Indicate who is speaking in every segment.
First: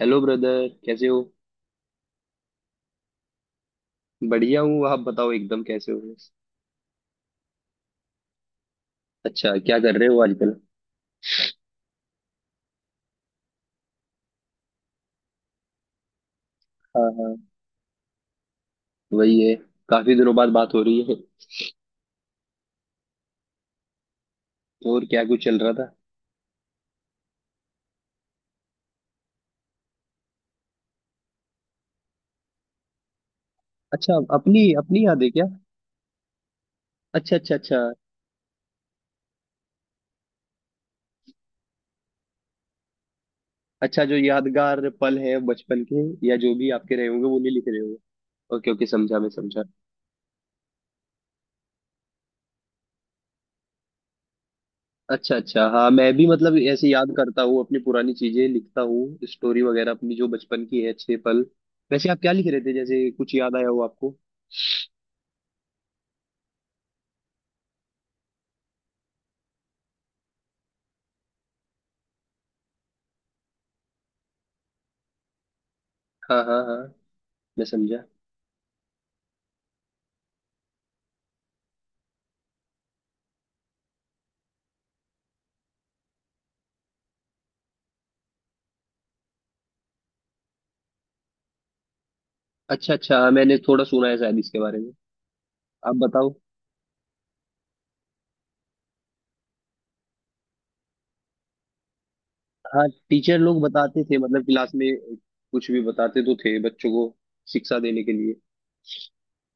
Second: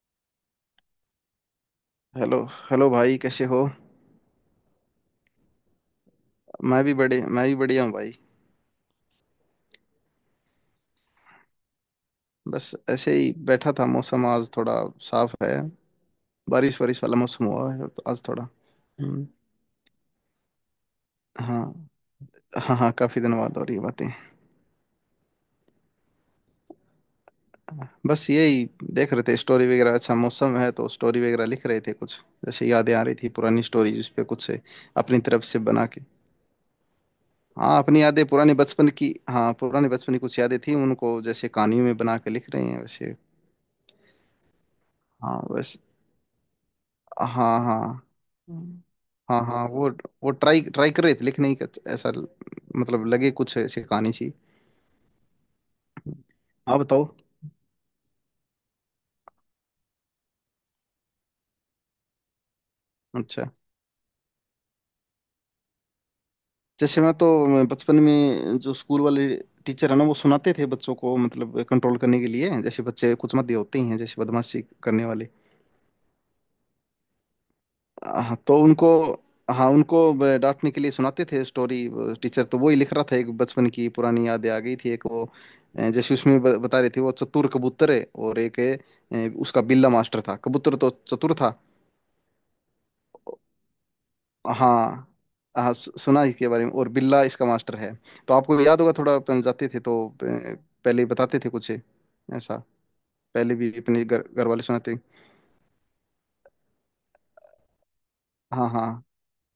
Speaker 1: Hello brother कैसे हो।
Speaker 2: Hello. Hello भाई, कैसे हो?
Speaker 1: बढ़िया हूँ आप बताओ एकदम कैसे हो।
Speaker 2: मैं भी बढ़िया हूँ भाई।
Speaker 1: अच्छा क्या कर रहे हो आजकल।
Speaker 2: बस ऐसे ही बैठा था। मौसम आज थोड़ा साफ है। बारिश वारिश
Speaker 1: हाँ
Speaker 2: वाला
Speaker 1: हाँ
Speaker 2: मौसम हुआ है तो आज थोड़ा हम्म।
Speaker 1: वही है। काफी दिनों बाद बात हो रही है।
Speaker 2: हाँ, हाँ, हाँ, काफी दिन बाद हो रही है बातें।
Speaker 1: और क्या कुछ चल रहा था।
Speaker 2: बस यही देख रहे थे, स्टोरी वगैरह। अच्छा मौसम है तो स्टोरी वगैरह लिख रहे थे कुछ, जैसे यादें आ रही थी पुरानी स्टोरी जिस
Speaker 1: अच्छा
Speaker 2: पे कुछ
Speaker 1: अपनी अपनी
Speaker 2: अपनी
Speaker 1: याद है
Speaker 2: तरफ
Speaker 1: क्या।
Speaker 2: से बना के।
Speaker 1: अच्छा अच्छा अच्छा।
Speaker 2: हाँ, अपनी यादें पुराने बचपन की, हाँ पुराने बचपन की कुछ यादें थी उनको जैसे कहानियों में बना के लिख रहे हैं वैसे।
Speaker 1: अच्छा जो यादगार पल है
Speaker 2: हाँ बस।
Speaker 1: बचपन के या जो भी आपके रहे होंगे वो नहीं
Speaker 2: हाँ,
Speaker 1: लिख रहे
Speaker 2: हाँ।
Speaker 1: होंगे। ओके
Speaker 2: हम्म।
Speaker 1: ओके समझा मैं
Speaker 2: हाँ,
Speaker 1: समझा।
Speaker 2: हाँ, वो ट्राई ट्राई कर रहे थे लेकिन नहीं कर- मतलब लगे कुछ ऐसी कहानी सी।
Speaker 1: अच्छा अच्छा हाँ मैं भी मतलब
Speaker 2: आप
Speaker 1: ऐसे
Speaker 2: बताओ।
Speaker 1: याद करता हूँ अपनी पुरानी चीजें, लिखता हूँ स्टोरी वगैरह अपनी जो बचपन की है अच्छे पल। वैसे आप क्या लिख रहे थे जैसे कुछ
Speaker 2: अच्छा,
Speaker 1: याद आया हो आपको।
Speaker 2: जैसे मैं बचपन में जो स्कूल वाले टीचर है ना वो सुनाते थे बच्चों को, मतलब कंट्रोल करने के लिए। जैसे बच्चे कुछ मत होते ही हैं, जैसे बदमाशी करने वाले।
Speaker 1: हाँ हाँ हाँ मैं समझा।
Speaker 2: हाँ तो उनको, हाँ उनको डांटने के लिए सुनाते थे स्टोरी वो टीचर। तो वही लिख रहा था, एक बचपन की पुरानी यादें आ गई थी, एक वो जैसे उसमें बता रहे थे वो चतुर कबूतर है और एक है उसका बिल्ला मास्टर था, कबूतर तो चतुर था।
Speaker 1: अच्छा अच्छा हाँ, मैंने थोड़ा सुना है शायद इसके बारे में।
Speaker 2: हाँ, हाँ,
Speaker 1: आप
Speaker 2: सुना
Speaker 1: बताओ।
Speaker 2: इसके बारे में और बिल्ला इसका मास्टर है। तो आपको याद होगा थोड़ा अपन जाते थे तो पहले ही बताते थे कुछ ऐसा।
Speaker 1: हाँ टीचर
Speaker 2: पहले
Speaker 1: लोग
Speaker 2: भी अपने
Speaker 1: बताते थे
Speaker 2: घर
Speaker 1: मतलब
Speaker 2: घर वाले
Speaker 1: क्लास में।
Speaker 2: सुनाते।
Speaker 1: कुछ भी बताते तो थे बच्चों को शिक्षा देने के लिए।
Speaker 2: हाँ, हाँ,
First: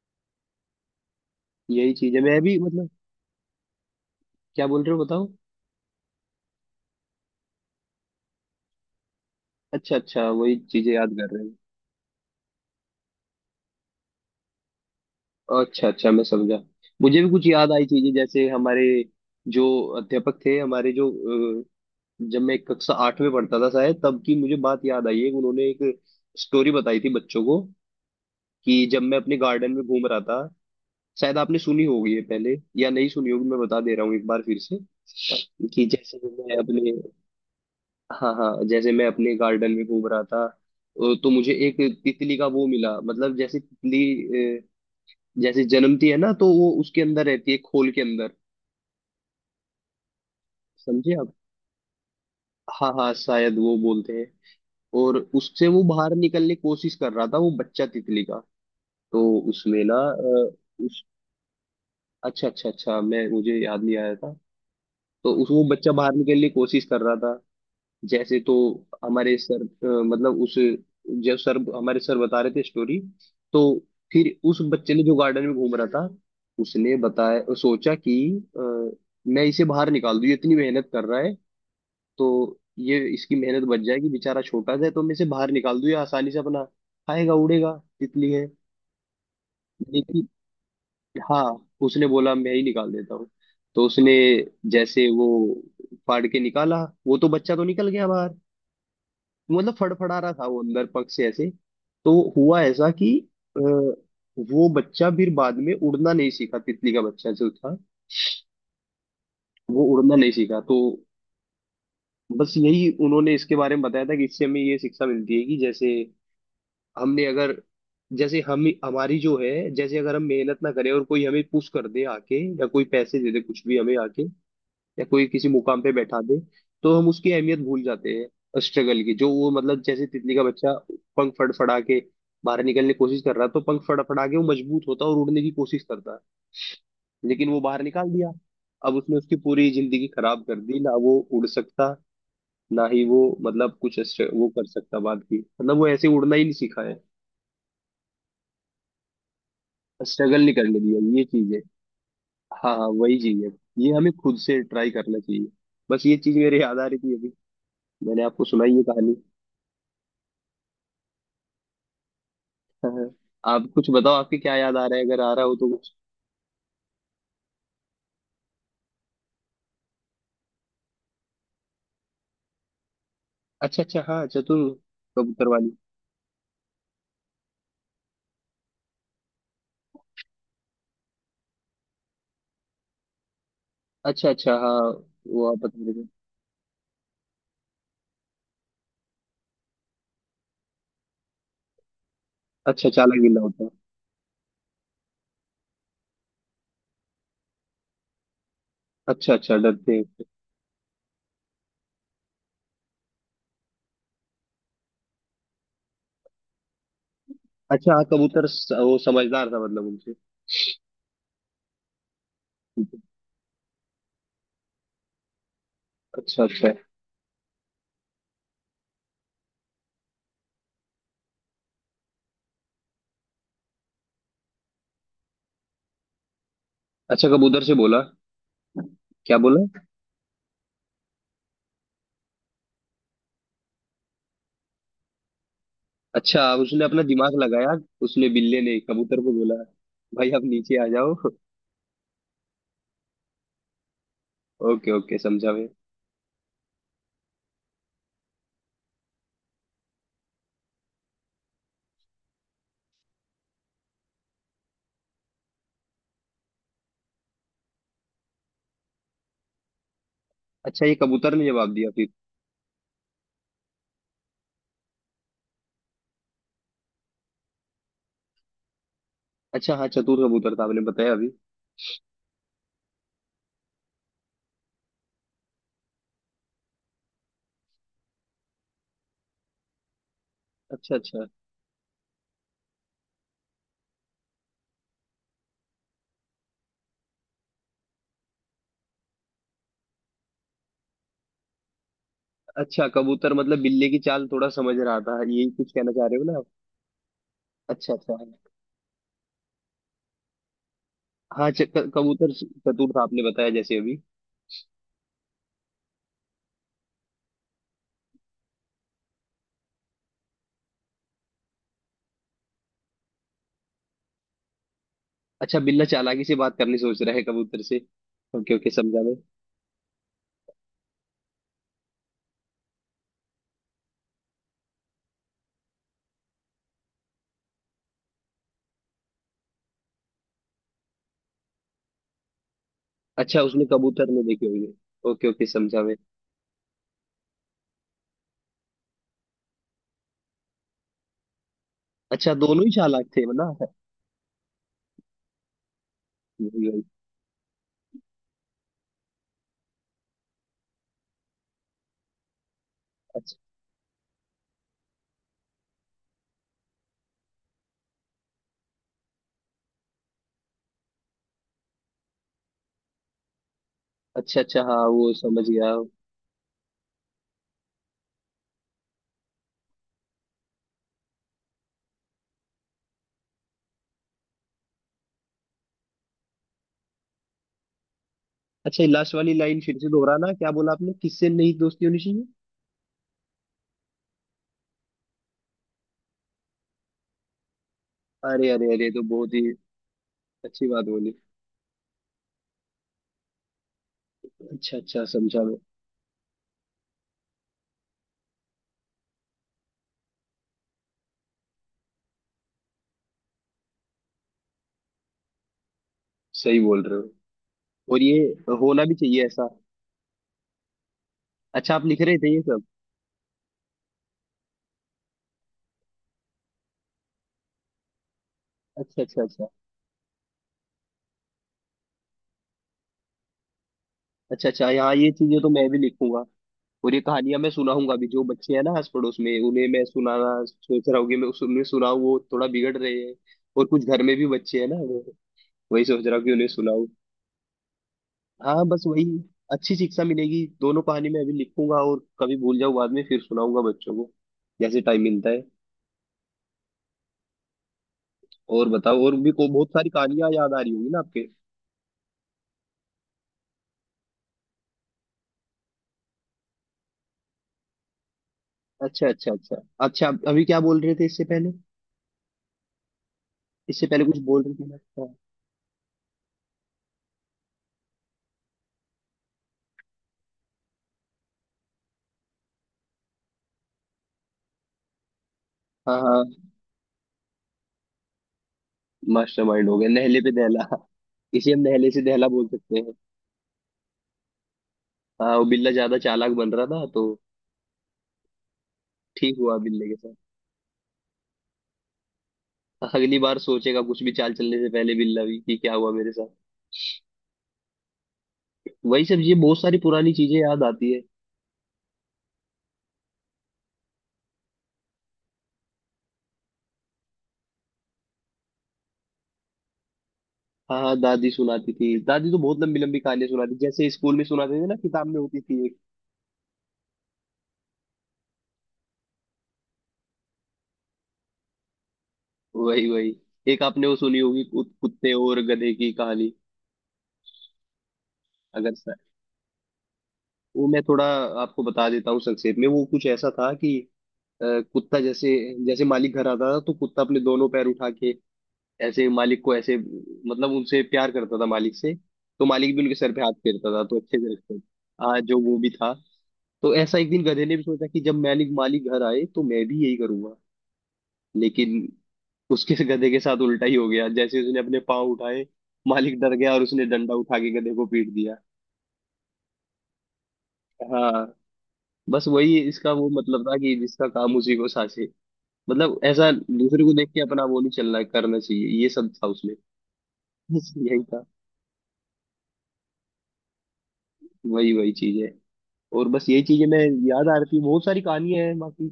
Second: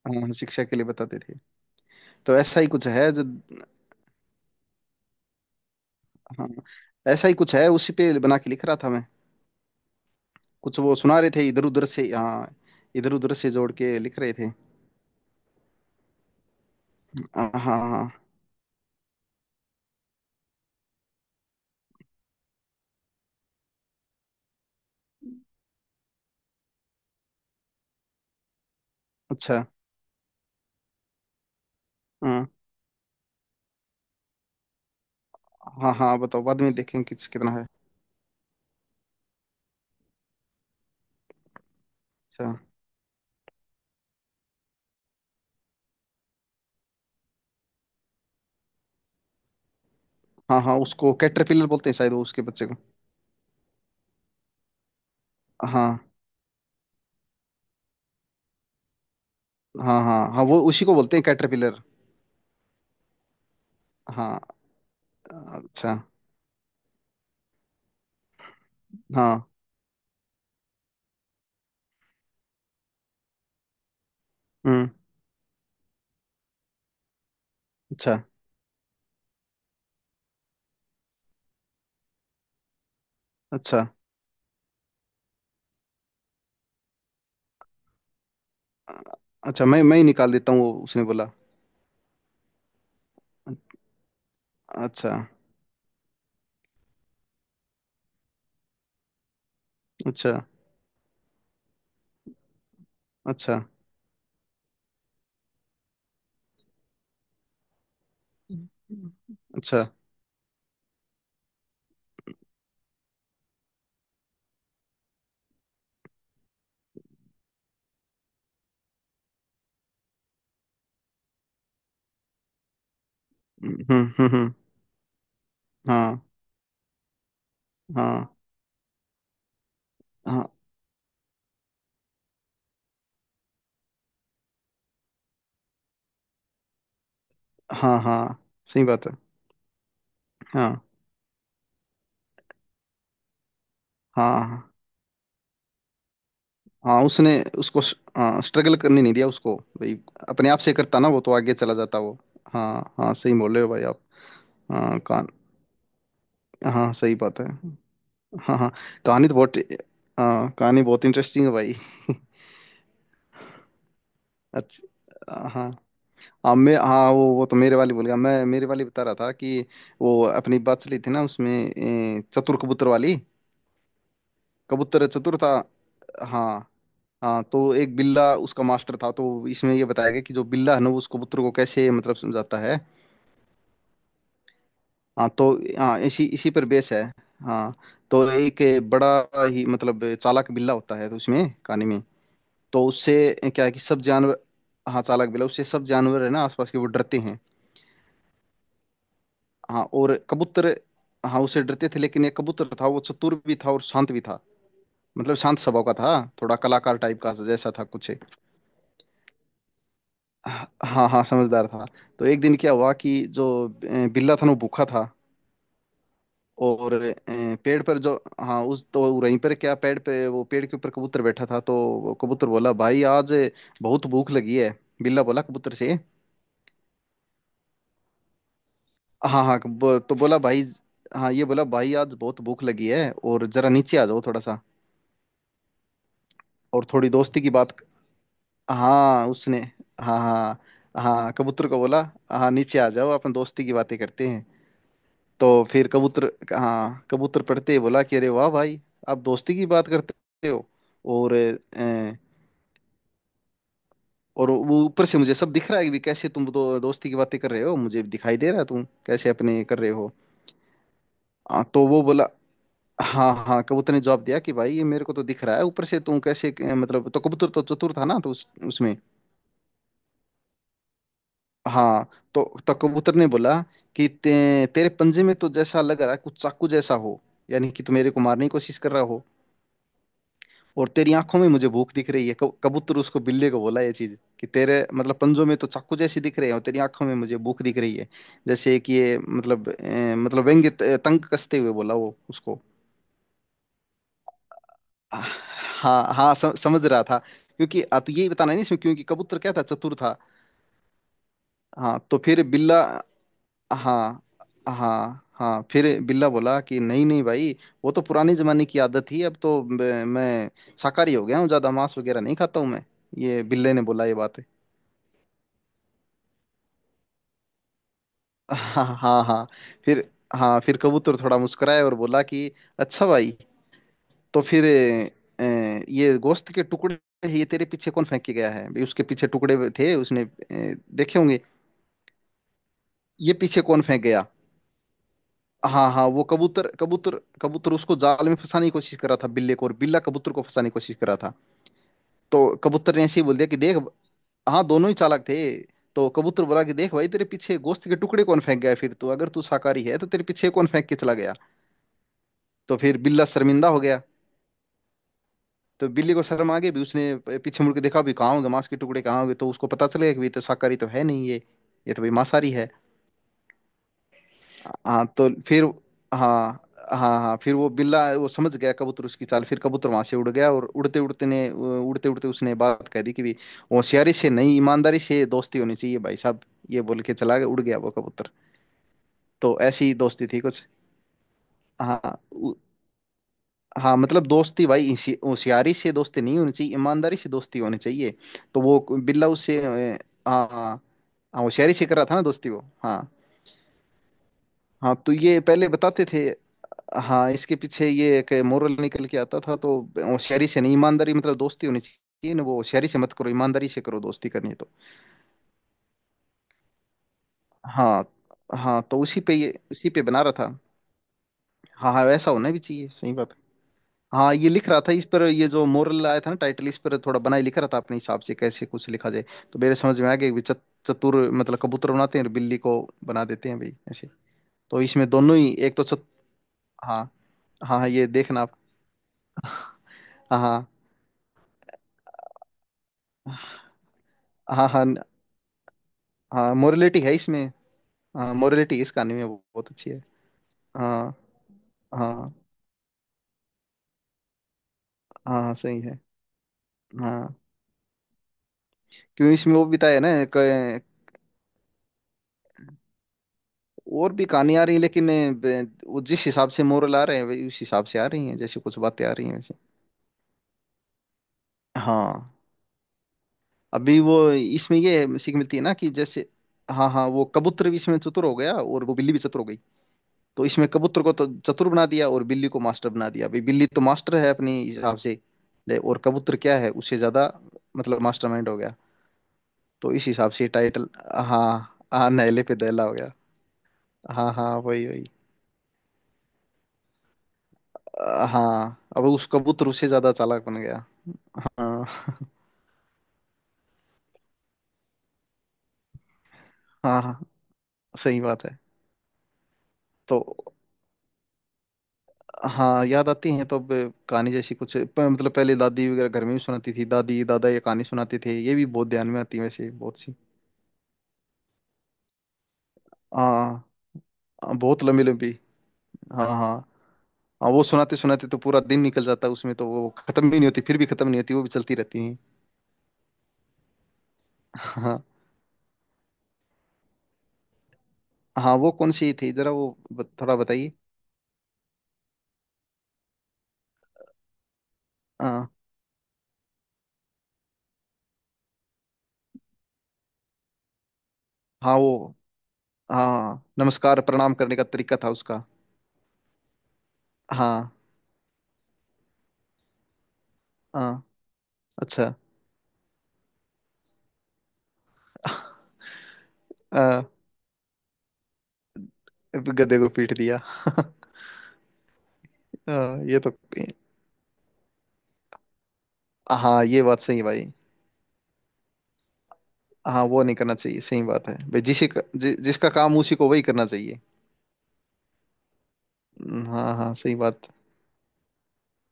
Speaker 2: हाँ, शिक्षा के लिए बताते थे।
Speaker 1: यही चीज है
Speaker 2: तो
Speaker 1: मैं भी
Speaker 2: ऐसा ही कुछ
Speaker 1: मतलब।
Speaker 2: है जो।
Speaker 1: क्या बोल रहे हो बताओ।
Speaker 2: हाँ, ऐसा ही कुछ है, उसी पे बना के लिख रहा था मैं।
Speaker 1: अच्छा अच्छा वही
Speaker 2: कुछ
Speaker 1: चीजें
Speaker 2: वो
Speaker 1: याद
Speaker 2: सुना रहे
Speaker 1: कर रहे
Speaker 2: थे
Speaker 1: हो।
Speaker 2: इधर उधर से। हाँ, इधर उधर से जोड़ के लिख रहे थे।
Speaker 1: अच्छा अच्छा मैं समझा। मुझे भी कुछ
Speaker 2: हाँ, हाँ,
Speaker 1: याद आई चीजें
Speaker 2: हाँ,
Speaker 1: जैसे हमारे जो अध्यापक थे हमारे जो अ, जब मैं कक्षा 8 में पढ़ता था शायद, तब की मुझे बात याद आई है। उन्होंने एक स्टोरी बताई थी बच्चों को कि जब मैं अपने
Speaker 2: अच्छा।
Speaker 1: गार्डन में घूम रहा था। शायद आपने सुनी होगी ये
Speaker 2: हाँ,
Speaker 1: पहले या नहीं सुनी होगी, मैं बता दे रहा हूँ एक बार फिर से। कि
Speaker 2: हाँ,
Speaker 1: जैसे
Speaker 2: हाँ,
Speaker 1: कि
Speaker 2: बताओ,
Speaker 1: मैं
Speaker 2: बाद में
Speaker 1: अपने
Speaker 2: देखें किस कितना है।
Speaker 1: हाँ हाँ, जैसे मैं अपने गार्डन में घूम रहा था तो मुझे एक तितली का
Speaker 2: अच्छा।
Speaker 1: वो मिला, मतलब जैसे तितली जैसे जन्मती है ना तो वो उसके अंदर रहती है खोल के अंदर।
Speaker 2: हाँ, हाँ, उसको
Speaker 1: समझे आप।
Speaker 2: कैटरपिलर बोलते हैं शायद, वो उसके बच्चे को।
Speaker 1: हाँ हाँ शायद वो बोलते हैं। और उससे वो
Speaker 2: हाँ,
Speaker 1: बाहर निकलने की कोशिश कर रहा था, वो बच्चा तितली का। तो उसमें ना
Speaker 2: हाँ, हाँ, हाँ, वो उसी को
Speaker 1: उस,
Speaker 2: बोलते हैं कैटरपिलर।
Speaker 1: अच्छा अच्छा अच्छा मैं मुझे याद नहीं आया था।
Speaker 2: हाँ,
Speaker 1: तो उस वो बच्चा
Speaker 2: अच्छा,
Speaker 1: बाहर निकलने की कोशिश कर रहा था जैसे। तो हमारे
Speaker 2: हाँ,
Speaker 1: सर मतलब उस, जब सर हमारे सर बता रहे थे स्टोरी। तो फिर उस
Speaker 2: हम्म,
Speaker 1: बच्चे ने जो गार्डन में घूम रहा था, उसने बताया सोचा कि
Speaker 2: अच्छा,
Speaker 1: अ, मैं इसे बाहर निकाल दूं, ये इतनी मेहनत कर रहा है तो ये इसकी मेहनत बच
Speaker 2: अच्छा,
Speaker 1: जाएगी, बेचारा छोटा सा है तो मैं इसे बाहर निकाल दूं, ये आसानी से अपना खाएगा उड़ेगा, तितली है।
Speaker 2: अच्छा, मैं ही
Speaker 1: लेकिन
Speaker 2: निकाल देता हूँ वो उसने बोला।
Speaker 1: हाँ, उसने बोला मैं ही निकाल देता हूँ। तो उसने जैसे
Speaker 2: अच्छा,
Speaker 1: वो फाड़ के निकाला, वो तो बच्चा तो निकल गया बाहर, मतलब फड़फड़ा रहा
Speaker 2: अच्छा,
Speaker 1: था वो अंदर पग से ऐसे। तो हुआ ऐसा कि
Speaker 2: अच्छा,
Speaker 1: वो बच्चा फिर बाद में उड़ना नहीं सीखा, तितली का बच्चा जो था
Speaker 2: अच्छा,
Speaker 1: वो उड़ना नहीं सीखा। तो बस यही उन्होंने इसके बारे में बताया था कि इससे हमें ये शिक्षा मिलती है कि जैसे हमने अगर जैसे हम हमारी जो है, जैसे अगर हम मेहनत ना करें और कोई हमें पुश कर दे आके, या कोई पैसे दे दे कुछ भी
Speaker 2: हम्म,
Speaker 1: हमें
Speaker 2: हम्म,
Speaker 1: आके, या कोई किसी मुकाम पे बैठा
Speaker 2: हाँ,
Speaker 1: दे, तो हम उसकी अहमियत भूल जाते
Speaker 2: हाँ,
Speaker 1: हैं स्ट्रगल की, जो वो मतलब जैसे तितली का
Speaker 2: हाँ,
Speaker 1: बच्चा पंख फड़फड़ा के बाहर निकलने की कोशिश कर रहा है, तो पंख फड़फड़ा के वो मजबूत होता है और उड़ने की कोशिश करता है। लेकिन वो बाहर
Speaker 2: हाँ,
Speaker 1: निकाल
Speaker 2: हाँ,
Speaker 1: दिया,
Speaker 2: सही
Speaker 1: अब
Speaker 2: बात है।
Speaker 1: उसने उसकी पूरी जिंदगी खराब कर दी
Speaker 2: हाँ,
Speaker 1: ना, वो उड़ सकता ना ही वो, मतलब कुछ अस्ट-
Speaker 2: हाँ,
Speaker 1: वो कर
Speaker 2: हाँ,
Speaker 1: सकता बात की, मतलब वो ऐसे उड़ना ही नहीं सीखा है।
Speaker 2: हाँ, उसने उसको स्ट्रगल करने नहीं दिया उसको भाई।
Speaker 1: स्ट्रगल
Speaker 2: अपने
Speaker 1: नहीं
Speaker 2: आप से
Speaker 1: करने
Speaker 2: करता
Speaker 1: दिया,
Speaker 2: ना वो
Speaker 1: ये
Speaker 2: तो
Speaker 1: चीज
Speaker 2: आगे
Speaker 1: है।
Speaker 2: चला जाता वो।
Speaker 1: हाँ हाँ
Speaker 2: हाँ, हाँ,
Speaker 1: वही
Speaker 2: सही
Speaker 1: चीज है,
Speaker 2: बोल रहे हो भाई
Speaker 1: ये
Speaker 2: आप।
Speaker 1: हमें खुद से ट्राई
Speaker 2: हाँ,
Speaker 1: करना
Speaker 2: कान।
Speaker 1: चाहिए। बस ये चीज मेरे याद आ
Speaker 2: हाँ,
Speaker 1: रही
Speaker 2: सही
Speaker 1: थी,
Speaker 2: बात है।
Speaker 1: मैंने आपको
Speaker 2: हाँ, हाँ,
Speaker 1: सुनाई ये कहानी।
Speaker 2: कहानी तो बहुत। हाँ, कहानी बहुत इंटरेस्टिंग है भाई।
Speaker 1: आप कुछ बताओ, आपके क्या याद आ रहा है, अगर आ
Speaker 2: अच्छा,
Speaker 1: रहा हो तो
Speaker 2: हाँ,
Speaker 1: कुछ।
Speaker 2: हाँ, मैं, हाँ, वो तो मेरे वाली बोल गया, मैं मेरे वाली बता रहा था कि वो अपनी बात चली थी ना, उसमें चतुर कबूतर वाली,
Speaker 1: अच्छा अच्छा हाँ चतुर
Speaker 2: कबूतर चतुर
Speaker 1: कबूतर
Speaker 2: था।
Speaker 1: वाली।
Speaker 2: हाँ, हाँ, तो एक बिल्ला उसका मास्टर था, तो इसमें ये बताया गया कि जो बिल्ला है ना वो उस कबूतर को कैसे मतलब समझाता है।
Speaker 1: अच्छा अच्छा हाँ,
Speaker 2: हाँ
Speaker 1: वो
Speaker 2: तो।
Speaker 1: आप बता
Speaker 2: हाँ,
Speaker 1: रहे थे।
Speaker 2: इसी इसी पर बेस है। हाँ, तो एक बड़ा ही मतलब चालाक बिल्ला होता है, तो उसमें कहानी में। तो
Speaker 1: अच्छा
Speaker 2: उससे
Speaker 1: चालाक बिल्ला होता
Speaker 2: क्या
Speaker 1: है।
Speaker 2: है कि सब जानवर। हाँ, चालाक बिल्ला, उससे सब जानवर है ना आसपास के वो डरते हैं।
Speaker 1: अच्छा अच्छा
Speaker 2: हाँ,
Speaker 1: डरते हैं
Speaker 2: और
Speaker 1: उससे।
Speaker 2: कबूतर। हाँ, उससे डरते थे लेकिन ये कबूतर था, वो चतुर भी था और शांत भी था, मतलब शांत स्वभाव का था। थोड़ा कलाकार टाइप का जैसा था
Speaker 1: अच्छा हाँ
Speaker 2: कुछ।
Speaker 1: कबूतर वो समझदार था मतलब उनसे।
Speaker 2: हाँ, हाँ, समझदार था। तो एक दिन क्या हुआ कि जो बिल्ला था ना, वो भूखा था,
Speaker 1: अच्छा अच्छा
Speaker 2: और पेड़ पर जो। हाँ, उस तो वो वहीं पर क्या, पेड़ पे वो, पेड़ के ऊपर कबूतर बैठा था, तो वो कबूतर बोला, भाई आज बहुत भूख लगी है, बिल्ला बोला कबूतर से।
Speaker 1: अच्छा कबूतर से बोला क्या
Speaker 2: हाँ, हाँ,
Speaker 1: बोला।
Speaker 2: तो बोला भाई। हाँ, ये बोला, भाई आज बहुत भूख लगी है, और जरा नीचे आ जाओ थोड़ा सा,
Speaker 1: अच्छा उसने
Speaker 2: और
Speaker 1: अपना
Speaker 2: थोड़ी
Speaker 1: दिमाग
Speaker 2: दोस्ती की
Speaker 1: लगाया,
Speaker 2: बात।
Speaker 1: उसने बिल्ले ने कबूतर
Speaker 2: हाँ
Speaker 1: को
Speaker 2: उसने।
Speaker 1: बोला
Speaker 2: हाँ,
Speaker 1: भाई आप
Speaker 2: हाँ,
Speaker 1: नीचे आ जाओ।
Speaker 2: हाँ, कबूतर को बोला, हाँ नीचे आ जाओ, अपन दोस्ती की बातें करते हैं।
Speaker 1: ओके ओके
Speaker 2: तो
Speaker 1: समझा मैं।
Speaker 2: फिर कबूतर, हाँ कबूतर पढ़ते ही बोला कि अरे वाह भाई, आप दोस्ती की बात करते हो, और अ, और वो ऊपर से मुझे सब दिख रहा है कि कैसे तुम दोस्ती की बातें कर रहे हो, मुझे दिखाई दे रहा है तुम कैसे अपने कर रहे हो।
Speaker 1: अच्छा ये कबूतर ने
Speaker 2: हाँ,
Speaker 1: जवाब
Speaker 2: तो
Speaker 1: दिया
Speaker 2: वो
Speaker 1: फिर।
Speaker 2: बोला। हाँ, हाँ, कबूतर ने जवाब दिया कि भाई ये मेरे को तो दिख रहा है ऊपर से तुम कैसे मतलब, तो कबूतर तो चतुर था ना, तो उस उसमें।
Speaker 1: अच्छा हाँ चतुर कबूतर था आपने बताया अभी।
Speaker 2: हाँ तो कबूतर ने बोला कि तेरे पंजे में तो जैसा लग रहा है कुछ चाकू जैसा हो, यानी कि तुम मेरे को मारने की कोशिश कर रहा हो, और
Speaker 1: अच्छा
Speaker 2: तेरी
Speaker 1: अच्छा
Speaker 2: आंखों में मुझे भूख दिख रही है। कबूतर उसको बिल्ली को बोला ये चीज कि तेरे मतलब पंजों में तो चाकू जैसी दिख रहे हैं और तेरी आंखों में मुझे भूख दिख रही है, जैसे कि ये मतलब मतलब व्यंग्य तंग कसते हुए बोला वो उसको।
Speaker 1: अच्छा कबूतर मतलब बिल्ली की चाल थोड़ा समझ रहा था, यही कुछ कहना
Speaker 2: हाँ,
Speaker 1: चाह रहे हो
Speaker 2: हाँ,
Speaker 1: ना आप।
Speaker 2: समझ रहा था, क्योंकि
Speaker 1: अच्छा
Speaker 2: तो
Speaker 1: अच्छा
Speaker 2: यही बताना है नहीं इसमें, क्योंकि कबूतर क्या था, चतुर था।
Speaker 1: हाँ च- क-
Speaker 2: हाँ, तो
Speaker 1: कबूतर
Speaker 2: फिर बिल्ला।
Speaker 1: चतुर था आपने बताया जैसे अभी।
Speaker 2: हाँ, हाँ, हाँ, फिर बिल्ला बोला कि नहीं नहीं भाई, वो तो पुराने जमाने की आदत थी, अब तो मैं शाकाहारी हो गया हूँ, ज्यादा मांस वगैरह नहीं खाता हूँ मैं, ये बिल्ले ने बोला ये बात।
Speaker 1: अच्छा बिल्ला चालाकी से बात करनी सोच रहा है कबूतर से। ओके ओके
Speaker 2: हाँ,
Speaker 1: समझा मैं।
Speaker 2: हाँ, हाँ, फिर। हाँ, फिर कबूतर थोड़ा मुस्कुराया और बोला कि अच्छा भाई, तो फिर अ, ये गोश्त के टुकड़े, ये तेरे पीछे कौन फेंक के गया है भाई, उसके पीछे टुकड़े थे, उसने देखे होंगे, ये
Speaker 1: अच्छा
Speaker 2: पीछे
Speaker 1: उसने
Speaker 2: कौन फेंक
Speaker 1: कबूतर ने
Speaker 2: गया।
Speaker 1: देखे होंगे। ओके ओके समझा
Speaker 2: हाँ,
Speaker 1: मैं।
Speaker 2: हाँ, वो कबूतर कबूतर कबूतर उसको जाल में फंसाने की कोशिश कर रहा था बिल्ले को, और बिल्ला कबूतर को फंसाने की कोशिश कर रहा था।
Speaker 1: अच्छा
Speaker 2: तो
Speaker 1: दोनों ही
Speaker 2: कबूतर ने
Speaker 1: चालाक
Speaker 2: ऐसे
Speaker 1: थे
Speaker 2: ही बोल दिया
Speaker 1: ना।
Speaker 2: कि देख। हाँ, दोनों ही चालाक थे। तो कबूतर बोला
Speaker 1: वही
Speaker 2: कि
Speaker 1: वही।
Speaker 2: देख भाई, तेरे पीछे गोश्त के टुकड़े कौन फेंक गया है, फिर तो अगर तू शाकाहारी है तो तेरे पीछे कौन फेंक के चला गया। तो फिर बिल्ला
Speaker 1: अच्छा
Speaker 2: शर्मिंदा हो गया, तो बिल्ली को शर्म आ गई, भी उसने पीछे मुड़ के देखा, भी कहाँ होंगे मांस के टुकड़े, कहाँ होंगे, तो उसको पता चलेगा कि भी ये तो शाकाहारी तो है नहीं ये, ये तो भाई मांसाहारी है।
Speaker 1: अच्छा अच्छा हाँ
Speaker 2: हाँ
Speaker 1: वो
Speaker 2: तो
Speaker 1: समझ
Speaker 2: फिर।
Speaker 1: गया।
Speaker 2: हाँ, हाँ, हाँ, फिर वो बिल्ला वो समझ गया कबूतर उसकी चाल, फिर कबूतर वहां से उड़ गया, और उड़ते उड़ते ने उड़ते उड़ते उसने बात कह दी कि भी होशियारी से नहीं ईमानदारी से दोस्ती होनी चाहिए भाई साहब, ये बोल के चला गया, उड़ गया वो कबूतर।
Speaker 1: अच्छा, ये लास्ट वाली
Speaker 2: तो
Speaker 1: लाइन फिर से
Speaker 2: ऐसी दोस्ती
Speaker 1: दोहराना,
Speaker 2: थी
Speaker 1: क्या
Speaker 2: कुछ।
Speaker 1: बोला आपने, किससे नहीं दोस्ती होनी
Speaker 2: हाँ,
Speaker 1: चाहिए।
Speaker 2: हाँ, मतलब दोस्ती भाई इसी- होशियारी से दोस्ती नहीं होनी चाहिए, ईमानदारी से दोस्ती होनी चाहिए।
Speaker 1: अरे
Speaker 2: तो
Speaker 1: अरे
Speaker 2: वो
Speaker 1: अरे ये तो
Speaker 2: बिल्ला
Speaker 1: बहुत ही
Speaker 2: उससे हाँ,
Speaker 1: अच्छी
Speaker 2: हाँ,
Speaker 1: बात बोली।
Speaker 2: हाँ, होशियारी से कर रहा था ना दोस्ती वो। हाँ,
Speaker 1: अच्छा
Speaker 2: हाँ,
Speaker 1: अच्छा
Speaker 2: तो ये
Speaker 1: समझा मैं।
Speaker 2: पहले बताते थे। हाँ, इसके पीछे ये एक मोरल निकल के आता था, तो होशियारी से नहीं, ईमानदारी मतलब दोस्ती होनी चाहिए ना, वो होशियारी से मत करो, ईमानदारी से करो दोस्ती करनी है तो।
Speaker 1: सही बोल रहे हो और
Speaker 2: हाँ।
Speaker 1: ये
Speaker 2: हाँ,
Speaker 1: होना भी
Speaker 2: तो उसी
Speaker 1: चाहिए
Speaker 2: पे
Speaker 1: ऐसा।
Speaker 2: ये उसी पे बना रहा था।
Speaker 1: अच्छा आप
Speaker 2: हाँ,
Speaker 1: लिख
Speaker 2: हाँ,
Speaker 1: रहे
Speaker 2: वैसा
Speaker 1: थे ये
Speaker 2: होना भी
Speaker 1: सब।
Speaker 2: चाहिए, सही बात है। हाँ, ये लिख रहा था इस पर, ये जो मोरल आया था ना, टाइटल इस पर थोड़ा बनाए लिख रहा था अपने हिसाब से, कैसे कुछ
Speaker 1: अच्छा
Speaker 2: लिखा
Speaker 1: अच्छा
Speaker 2: जाए।
Speaker 1: अच्छा।
Speaker 2: तो मेरे समझ में आ गया कि चतुर मतलब कबूतर बनाते हैं और बिल्ली को बना देते हैं भाई ऐसे।
Speaker 1: अच्छा अच्छा
Speaker 2: तो
Speaker 1: यहाँ
Speaker 2: इसमें
Speaker 1: ये
Speaker 2: दोनों
Speaker 1: चीजें तो
Speaker 2: ही
Speaker 1: मैं
Speaker 2: एक
Speaker 1: भी
Speaker 2: तो
Speaker 1: लिखूंगा, और ये
Speaker 2: हाँ,
Speaker 1: कहानियां मैं
Speaker 2: हाँ, हाँ,
Speaker 1: सुनाऊंगा भी,
Speaker 2: ये
Speaker 1: जो
Speaker 2: देखना आप।
Speaker 1: बच्चे हैं ना आस पड़ोस में उन्हें मैं सुनाना
Speaker 2: हाँ, हाँ,
Speaker 1: सोच रहा हूँ कि मैं उन्हें सुनाऊं, वो थोड़ा बिगड़ रहे हैं। और कुछ घर में भी बच्चे हैं
Speaker 2: हाँ,
Speaker 1: ना
Speaker 2: हाँ,
Speaker 1: वो, वही सोच रहा हूँ कि उन्हें
Speaker 2: हाँ,
Speaker 1: सुनाऊं।
Speaker 2: मोरलिटी है इसमें। हाँ,
Speaker 1: हाँ
Speaker 2: मोरलिटी
Speaker 1: बस
Speaker 2: इस
Speaker 1: वही,
Speaker 2: कहानी में बहुत
Speaker 1: अच्छी
Speaker 2: अच्छी है।
Speaker 1: शिक्षा मिलेगी। दोनों कहानी
Speaker 2: हाँ,
Speaker 1: मैं अभी लिखूंगा और
Speaker 2: हाँ,
Speaker 1: कभी भूल जाऊँ बाद में, फिर सुनाऊंगा बच्चों को जैसे टाइम मिलता है।
Speaker 2: हाँ, सही है। हाँ,
Speaker 1: और बताओ, और भी
Speaker 2: क्योंकि
Speaker 1: को
Speaker 2: इसमें वो
Speaker 1: बहुत
Speaker 2: भी
Speaker 1: सारी
Speaker 2: बताया ना,
Speaker 1: कहानियां याद आ रही होंगी ना आपके।
Speaker 2: और भी कहानी आ रही है लेकिन वो जिस हिसाब से मोरल आ रहे हैं वही उस हिसाब से आ रही हैं, जैसे कुछ बातें
Speaker 1: अच्छा
Speaker 2: आ रही
Speaker 1: अच्छा
Speaker 2: हैं वैसे।
Speaker 1: अच्छा। अच्छा अभी क्या बोल रहे थे इससे पहले,
Speaker 2: हाँ,
Speaker 1: इससे
Speaker 2: अभी
Speaker 1: पहले कुछ
Speaker 2: वो
Speaker 1: बोल रही थी ना।
Speaker 2: इसमें
Speaker 1: अच्छा,
Speaker 2: ये सीख मिलती है ना कि जैसे। हाँ, हाँ, वो कबूतर भी इसमें चतुर हो गया और वो बिल्ली भी चतुर हो गई, तो इसमें कबूतर को तो चतुर बना दिया और बिल्ली को मास्टर बना दिया, अभी बिल्ली तो मास्टर है अपने हिसाब से ले, और
Speaker 1: हाँ हाँ
Speaker 2: कबूतर क्या है उससे ज्यादा, मतलब मास्टरमाइंड हो गया।
Speaker 1: मास्टरमाइंड हो गया,
Speaker 2: तो इस
Speaker 1: नहले
Speaker 2: हिसाब
Speaker 1: पे
Speaker 2: से
Speaker 1: दहला।
Speaker 2: टाइटल।
Speaker 1: इसे हम
Speaker 2: हाँ,
Speaker 1: नहले से
Speaker 2: हाँ,
Speaker 1: दहला
Speaker 2: नहले
Speaker 1: बोल
Speaker 2: पे
Speaker 1: सकते
Speaker 2: दहला
Speaker 1: हैं।
Speaker 2: हो गया। हाँ, हाँ, वही वही।
Speaker 1: हाँ वो बिल्ला ज्यादा चालाक बन रहा था तो
Speaker 2: हाँ, अब उस
Speaker 1: ठीक हुआ
Speaker 2: कबूतर
Speaker 1: बिल्ले
Speaker 2: उससे
Speaker 1: के
Speaker 2: ज्यादा
Speaker 1: साथ।
Speaker 2: चालाक बन गया। हाँ।
Speaker 1: अगली बार सोचेगा कुछ भी चाल चलने से पहले बिल्ला भी, कि क्या हुआ मेरे साथ।
Speaker 2: हाँ, हाँ, सही बात है।
Speaker 1: वही सब, ये बहुत सारी पुरानी
Speaker 2: तो
Speaker 1: चीजें याद आती है।
Speaker 2: हाँ याद आती हैं, तो अब कहानी जैसी कुछ मतलब पहले दादी वगैरह घर में भी सुनाती थी, दादी दादा ये कहानी सुनाते थे, ये भी बहुत ध्यान में आती है वैसे बहुत सी।
Speaker 1: हाँ हाँ दादी सुनाती थी, दादी तो बहुत लंबी लंबी कहानियां
Speaker 2: हाँ,
Speaker 1: सुनाती, जैसे स्कूल में
Speaker 2: हाँ,
Speaker 1: सुनाते थे ना,
Speaker 2: बहुत लंबी
Speaker 1: किताब में
Speaker 2: लंबी।
Speaker 1: होती थी एक।
Speaker 2: हाँ, हाँ, हाँ, वो सुनाते सुनाते तो पूरा दिन निकल जाता है उसमें, तो वो खत्म भी नहीं होती, फिर भी खत्म नहीं होती, वो भी चलती रहती हैं।
Speaker 1: वही वही, एक आपने वो सुनी होगी कु-
Speaker 2: हाँ,
Speaker 1: कुत्ते और गधे की कहानी।
Speaker 2: हाँ, वो
Speaker 1: अगर
Speaker 2: कौन
Speaker 1: सर
Speaker 2: सी थी जरा वो थोड़ा
Speaker 1: वो
Speaker 2: बताइए।
Speaker 1: मैं थोड़ा आपको बता देता हूँ संक्षेप में, वो कुछ ऐसा था कि अ, कुत्ता जैसे,
Speaker 2: हाँ,
Speaker 1: जैसे मालिक घर आता था तो कुत्ता अपने दोनों पैर उठा के ऐसे मालिक को, ऐसे मतलब उनसे प्यार करता था मालिक
Speaker 2: हाँ,
Speaker 1: से।
Speaker 2: वो।
Speaker 1: तो मालिक भी उनके सर पे हाथ
Speaker 2: हाँ,
Speaker 1: फेरता था, तो
Speaker 2: नमस्कार
Speaker 1: अच्छे से
Speaker 2: प्रणाम करने
Speaker 1: रखते थे।
Speaker 2: का तरीका था
Speaker 1: हाँ जो
Speaker 2: उसका।
Speaker 1: वो भी था। तो ऐसा एक दिन गधे ने भी
Speaker 2: हाँ,
Speaker 1: सोचा कि जब मालिक मालिक घर आए तो मैं भी यही करूंगा।
Speaker 2: हाँ,
Speaker 1: लेकिन
Speaker 2: अच्छा।
Speaker 1: उसके से गधे के साथ उल्टा ही हो गया, जैसे उसने अपने पाँव उठाए, मालिक डर गया और उसने डंडा उठा के गधे को पीट दिया।
Speaker 2: गधे को पीट दिया।
Speaker 1: हाँ बस वही इसका
Speaker 2: हाँ,
Speaker 1: वो
Speaker 2: ये तो।
Speaker 1: मतलब था कि जिसका काम उसी को सासे, मतलब ऐसा
Speaker 2: हाँ, ये
Speaker 1: दूसरे को
Speaker 2: बात
Speaker 1: देख
Speaker 2: सही
Speaker 1: के
Speaker 2: है
Speaker 1: अपना
Speaker 2: भाई।
Speaker 1: वो नहीं चलना करना चाहिए, ये सब था उसमें।
Speaker 2: हाँ, वो नहीं करना
Speaker 1: बस
Speaker 2: चाहिए,
Speaker 1: यही
Speaker 2: सही
Speaker 1: था।
Speaker 2: बात है भाई, जिसे जिसका काम उसी को वही करना चाहिए।
Speaker 1: वही वही चीज है, और बस यही चीजें
Speaker 2: हाँ,
Speaker 1: मैं
Speaker 2: हाँ, सही
Speaker 1: याद आ
Speaker 2: बात।
Speaker 1: रही थी, बहुत सारी कहानियां हैं बाकी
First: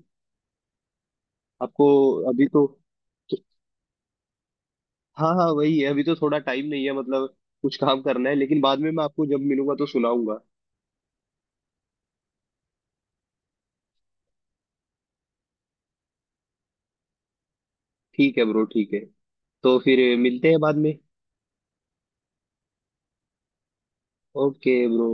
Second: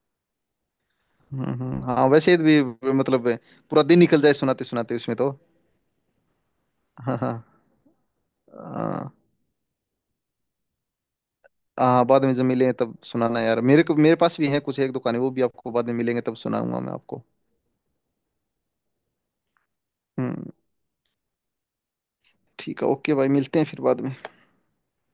Speaker 2: हम्म,
Speaker 1: आपको,
Speaker 2: हाँ, वैसे
Speaker 1: अभी
Speaker 2: भी
Speaker 1: तो
Speaker 2: मतलब पूरा दिन निकल जाए सुनाते सुनाते उसमें तो।
Speaker 1: हाँ हाँ वही है, अभी तो थोड़ा टाइम नहीं है
Speaker 2: हाँ,
Speaker 1: मतलब,
Speaker 2: हाँ,
Speaker 1: कुछ काम करना है, लेकिन बाद में मैं
Speaker 2: हाँ।
Speaker 1: आपको जब मिलूंगा तो सुनाऊंगा।
Speaker 2: हाँ, बाद में जब मिले तब सुनाना यार मेरे को, मेरे पास भी है कुछ एक दुकानें, वो भी आपको बाद में मिलेंगे तब सुनाऊंगा मैं आपको।
Speaker 1: ठीक है ब्रो ठीक है, तो फिर मिलते
Speaker 2: हम्म
Speaker 1: हैं बाद में।
Speaker 2: ठीक है, ओके भाई, मिलते हैं फिर बाद में।
Speaker 1: Okay bro.